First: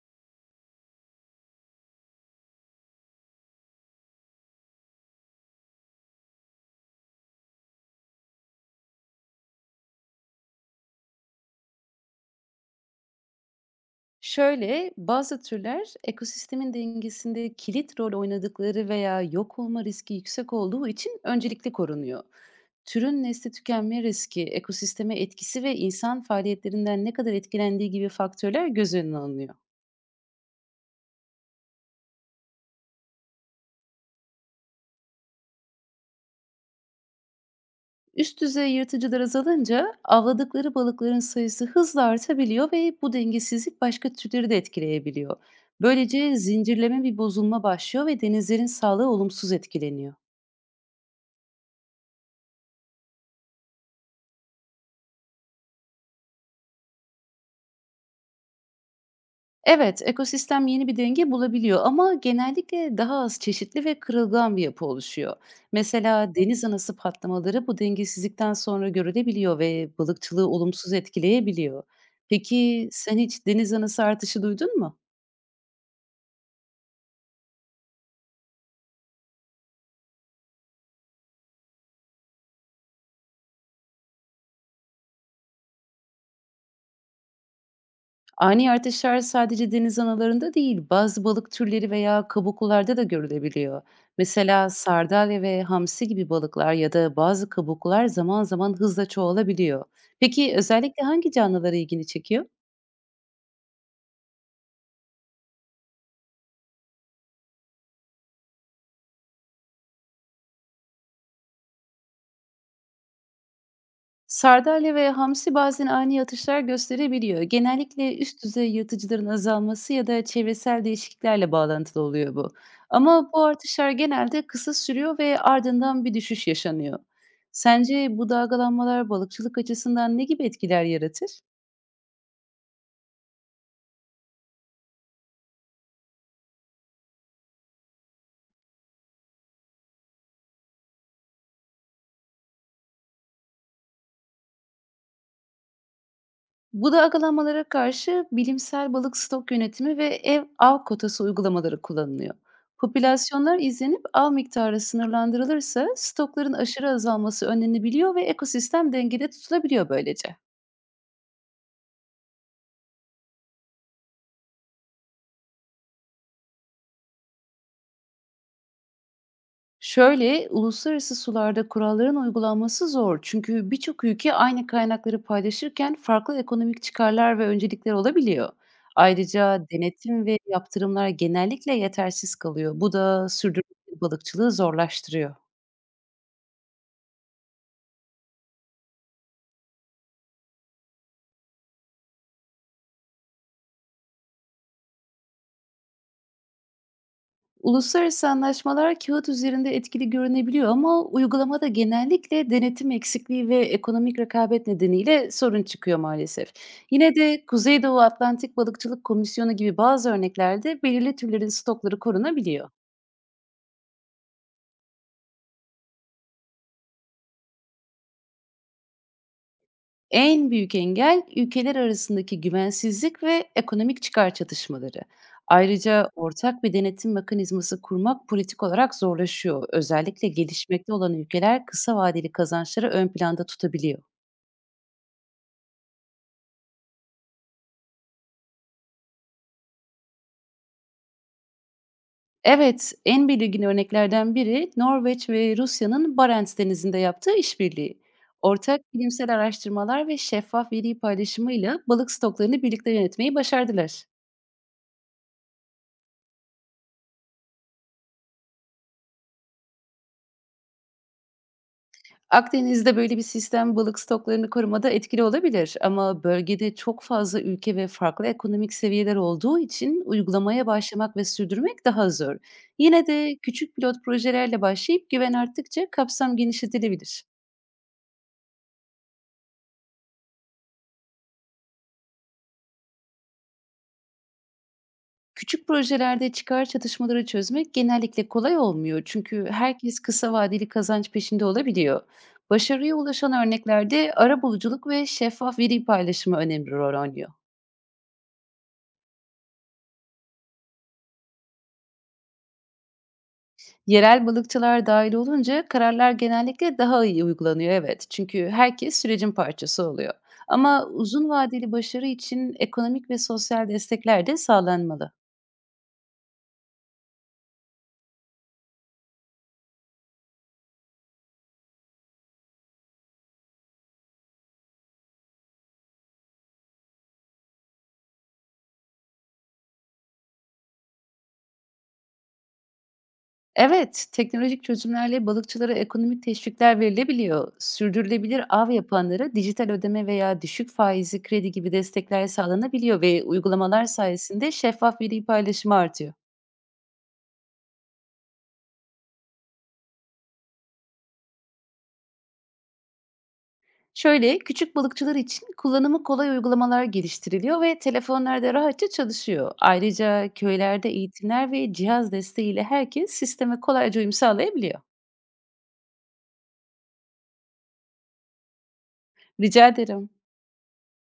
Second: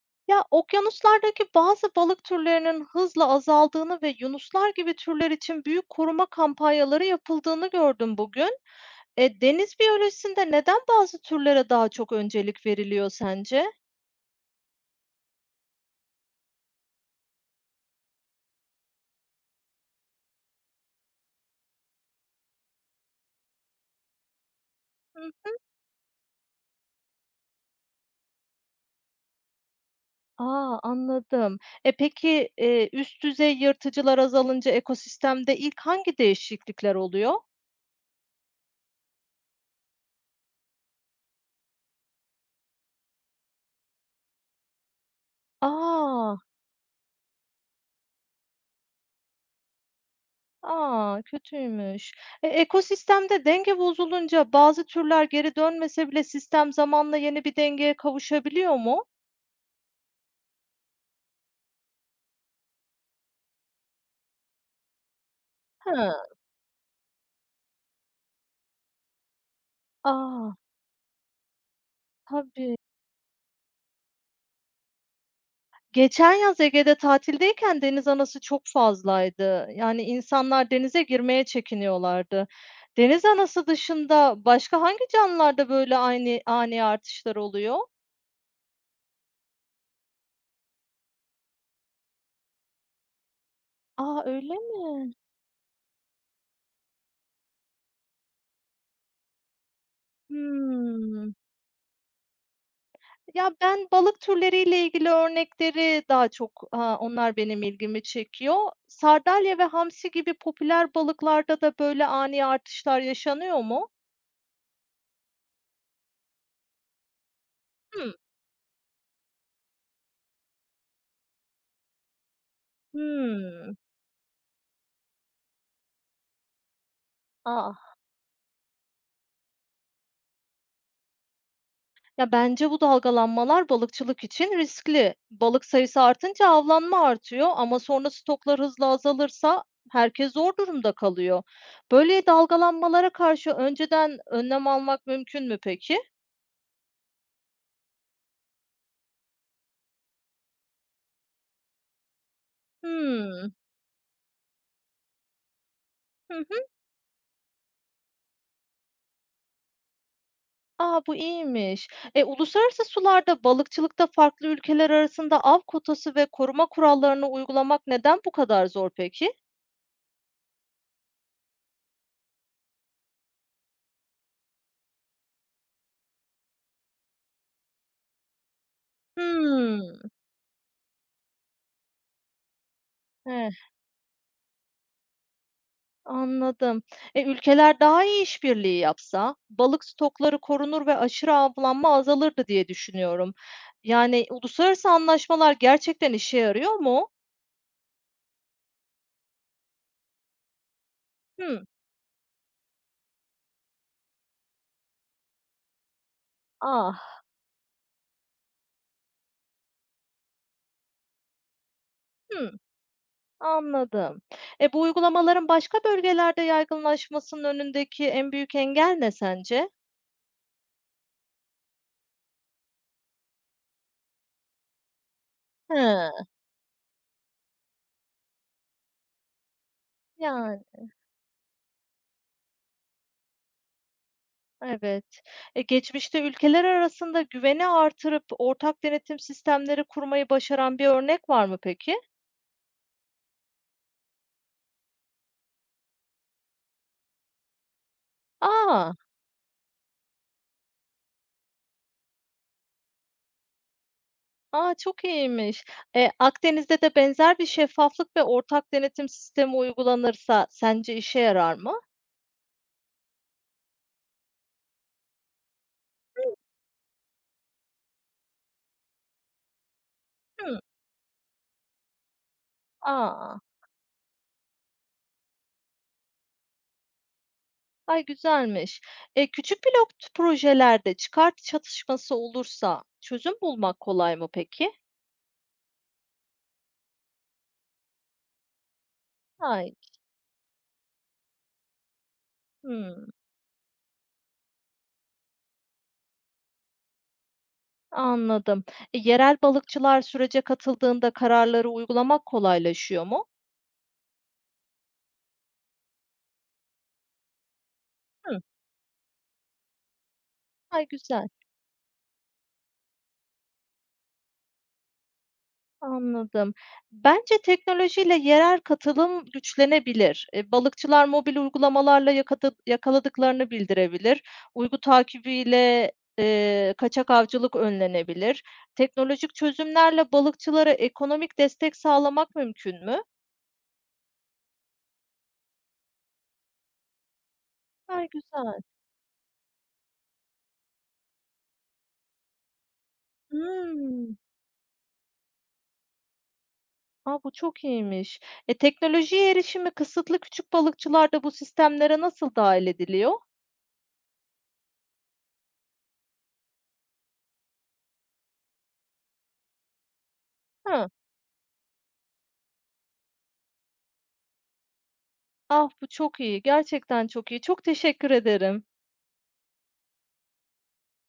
Ya, okyanuslardaki bazı balık türlerinin hızla azaldığını ve yunuslar gibi türler için büyük koruma kampanyaları yapıldığını gördüm bugün. Deniz biyolojisinde neden bazı türlere daha çok öncelik veriliyor sence? Şöyle, bazı türler ekosistemin dengesinde kilit rol oynadıkları veya yok olma riski yüksek olduğu için öncelikli korunuyor. Türün nesli tükenme riski, ekosisteme Hı. etkisi ve insan faaliyetlerinden ne kadar etkilendiği gibi faktörler göz önüne alınıyor. Aa, anladım. Peki, üst düzey yırtıcılar azalınca ekosistemde ilk hangi değişiklikler oluyor? Üst düzey yırtıcılar azalınca avladıkları balıkların sayısı hızla artabiliyor ve bu dengesizlik başka türleri de etkileyebiliyor. Böylece Aa. zincirleme bir bozulma başlıyor ve denizlerin sağlığı olumsuz etkileniyor. A! Kötüymüş. Ekosistemde denge bozulunca bazı türler geri dönmese bile sistem zamanla yeni bir dengeye kavuşabiliyor mu? Evet, ekosistem yeni bir denge bulabiliyor ama genellikle daha az çeşitli ve kırılgan bir yapı oluşuyor. Hıı. Mesela deniz anası patlamaları bu dengesizlikten sonra görülebiliyor ve balıkçılığı A! olumsuz etkileyebiliyor. Tabii. Peki sen hiç deniz anası artışı duydun mu? Geçen yaz Ege'de tatildeyken deniz anası çok fazlaydı. Yani insanlar denize girmeye çekiniyorlardı. Deniz anası dışında başka hangi canlılarda böyle aynı ani artışlar oluyor? Ani artışlar sadece deniz analarında değil, bazı balık türleri veya kabuklularda da görülebiliyor. A! Öyle Mesela mi? sardalya ve hamsi gibi balıklar ya da bazı kabuklular zaman zaman hızla çoğalabiliyor. Peki özellikle hangi Hıı. canlılara ilgini çekiyor? Ya, ben balık türleriyle ilgili örnekleri daha çok, onlar benim ilgimi çekiyor. Sardalya ve hamsi gibi popüler balıklarda da böyle ani artışlar yaşanıyor mu? Sardalya ve hamsi bazen ani atışlar gösterebiliyor. Hımm. Genellikle üst düzey yırtıcıların azalması ya da çevresel değişikliklerle bağlantılı oluyor bu. Ama bu Hımm. artışlar genelde kısa sürüyor ve ardından bir düşüş yaşanıyor. Ah, Sence bu dalgalanmalar balıkçılık açısından ne gibi etkiler yaratır? ya, bence bu dalgalanmalar balıkçılık için riskli. Balık sayısı artınca avlanma artıyor ama sonra stoklar hızla azalırsa herkes zor durumda kalıyor. Böyle dalgalanmalara karşı önceden önlem almak mümkün mü peki? Bu dalgalanmalara karşı bilimsel balık stok yönetimi ve ev av kotası uygulamaları kullanılıyor. Hımm. Popülasyonlar izlenip av miktarı sınırlandırılırsa stokların Hı. aşırı azalması önlenebiliyor ve ekosistem dengede tutulabiliyor böylece. A, bu iyiymiş. Uluslararası sularda balıkçılıkta farklı ülkeler arasında av kotası ve koruma kurallarını uygulamak neden bu kadar zor peki? Şöyle, uluslararası sularda kuralların uygulanması zor, çünkü birçok ülke aynı kaynakları paylaşırken farklı ekonomik çıkarlar ve öncelikler olabiliyor. Ayrıca Hımm. denetim ve yaptırımlar genellikle yetersiz kalıyor. Bu da Eh, sürdürülebilir balıkçılığı zorlaştırıyor. anladım. Ülkeler daha iyi işbirliği yapsa balık stokları korunur ve aşırı avlanma azalırdı diye düşünüyorum. Yani uluslararası anlaşmalar gerçekten işe yarıyor mu? Uluslararası anlaşmalar kağıt üzerinde etkili görünebiliyor ama Hımm. uygulamada genellikle denetim eksikliği ve ekonomik rekabet nedeniyle sorun çıkıyor maalesef. Ah, Yine de Kuzeydoğu Atlantik Balıkçılık Komisyonu gibi bazı örneklerde belirli türlerin stokları hımm, korunabiliyor. anladım. Bu uygulamaların başka bölgelerde yaygınlaşmasının önündeki en büyük engel ne sence? En büyük engel, ülkeler arasındaki güvensizlik ve ekonomik çıkar çatışmaları. Ayrıca He. ortak bir denetim mekanizması kurmak politik olarak zorlaşıyor. Özellikle Yani, gelişmekte olan ülkeler kısa vadeli kazançları ön planda tutabiliyor. evet. Geçmişte ülkeler arasında güveni artırıp ortak denetim sistemleri kurmayı başaran bir örnek var mı peki? Evet, en belirgin örneklerden biri Norveç ve Rusya'nın Barents Denizi'nde yaptığı işbirliği. Ortak Aa, bilimsel araştırmalar ve şeffaf veri paylaşımıyla balık stoklarını birlikte yönetmeyi başardılar. aa çok iyiymiş. Akdeniz'de de benzer bir şeffaflık ve ortak denetim sistemi uygulanırsa sence işe yarar mı? Akdeniz'de böyle bir sistem balık stoklarını korumada etkili olabilir, ama bölgede çok fazla ülke ve farklı ekonomik seviyeler olduğu için Hı, uygulamaya başlamak ve sürdürmek daha zor. Yine aa, de küçük pilot projelerle başlayıp güven arttıkça kapsam genişletilebilir. Ay, güzelmiş. Küçük pilot projelerde çıkar çatışması olursa çözüm bulmak kolay mı peki? Küçük projelerde çıkar çatışmaları çözmek genellikle kolay olmuyor, çünkü Ay, herkes kısa vadeli kazanç peşinde olabiliyor. Başarıya hıı. ulaşan örneklerde arabuluculuk ve şeffaf veri paylaşımı önemli rol oynuyor. Anladım. Yerel balıkçılar sürece katıldığında kararları uygulamak kolaylaşıyor mu? Yerel balıkçılar dahil olunca kararlar genellikle daha iyi uygulanıyor, evet. Hı. Çünkü herkes sürecin parçası oluyor. Ama Ay güzel, uzun vadeli başarı için ekonomik ve sosyal destekler de sağlanmalı. anladım. Bence teknolojiyle yerel katılım güçlenebilir. Balıkçılar mobil uygulamalarla yakaladıklarını bildirebilir. Uygu takibiyle kaçak avcılık önlenebilir. Teknolojik çözümlerle balıkçılara ekonomik destek sağlamak mümkün mü? Evet, teknolojik çözümlerle balıkçılara ekonomik teşvikler verilebiliyor. Ay Sürdürülebilir güzel. av yapanlara dijital ödeme veya düşük faizli kredi gibi destekler sağlanabiliyor ve uygulamalar Hmm. sayesinde şeffaf veri paylaşımı artıyor. A, bu çok iyiymiş. Teknolojiye erişimi kısıtlı küçük balıkçılar da bu sistemlere nasıl dahil ediliyor? Şöyle, küçük balıkçılar için kullanımı kolay uygulamalar geliştiriliyor ve telefonlarda rahatça çalışıyor. Ayrıca köylerde Hıı. eğitimler ve cihaz desteğiyle herkes sisteme kolayca uyum sağlayabiliyor. Ah, bu çok iyi. Gerçekten çok iyi. Çok teşekkür ederim. Rica ederim.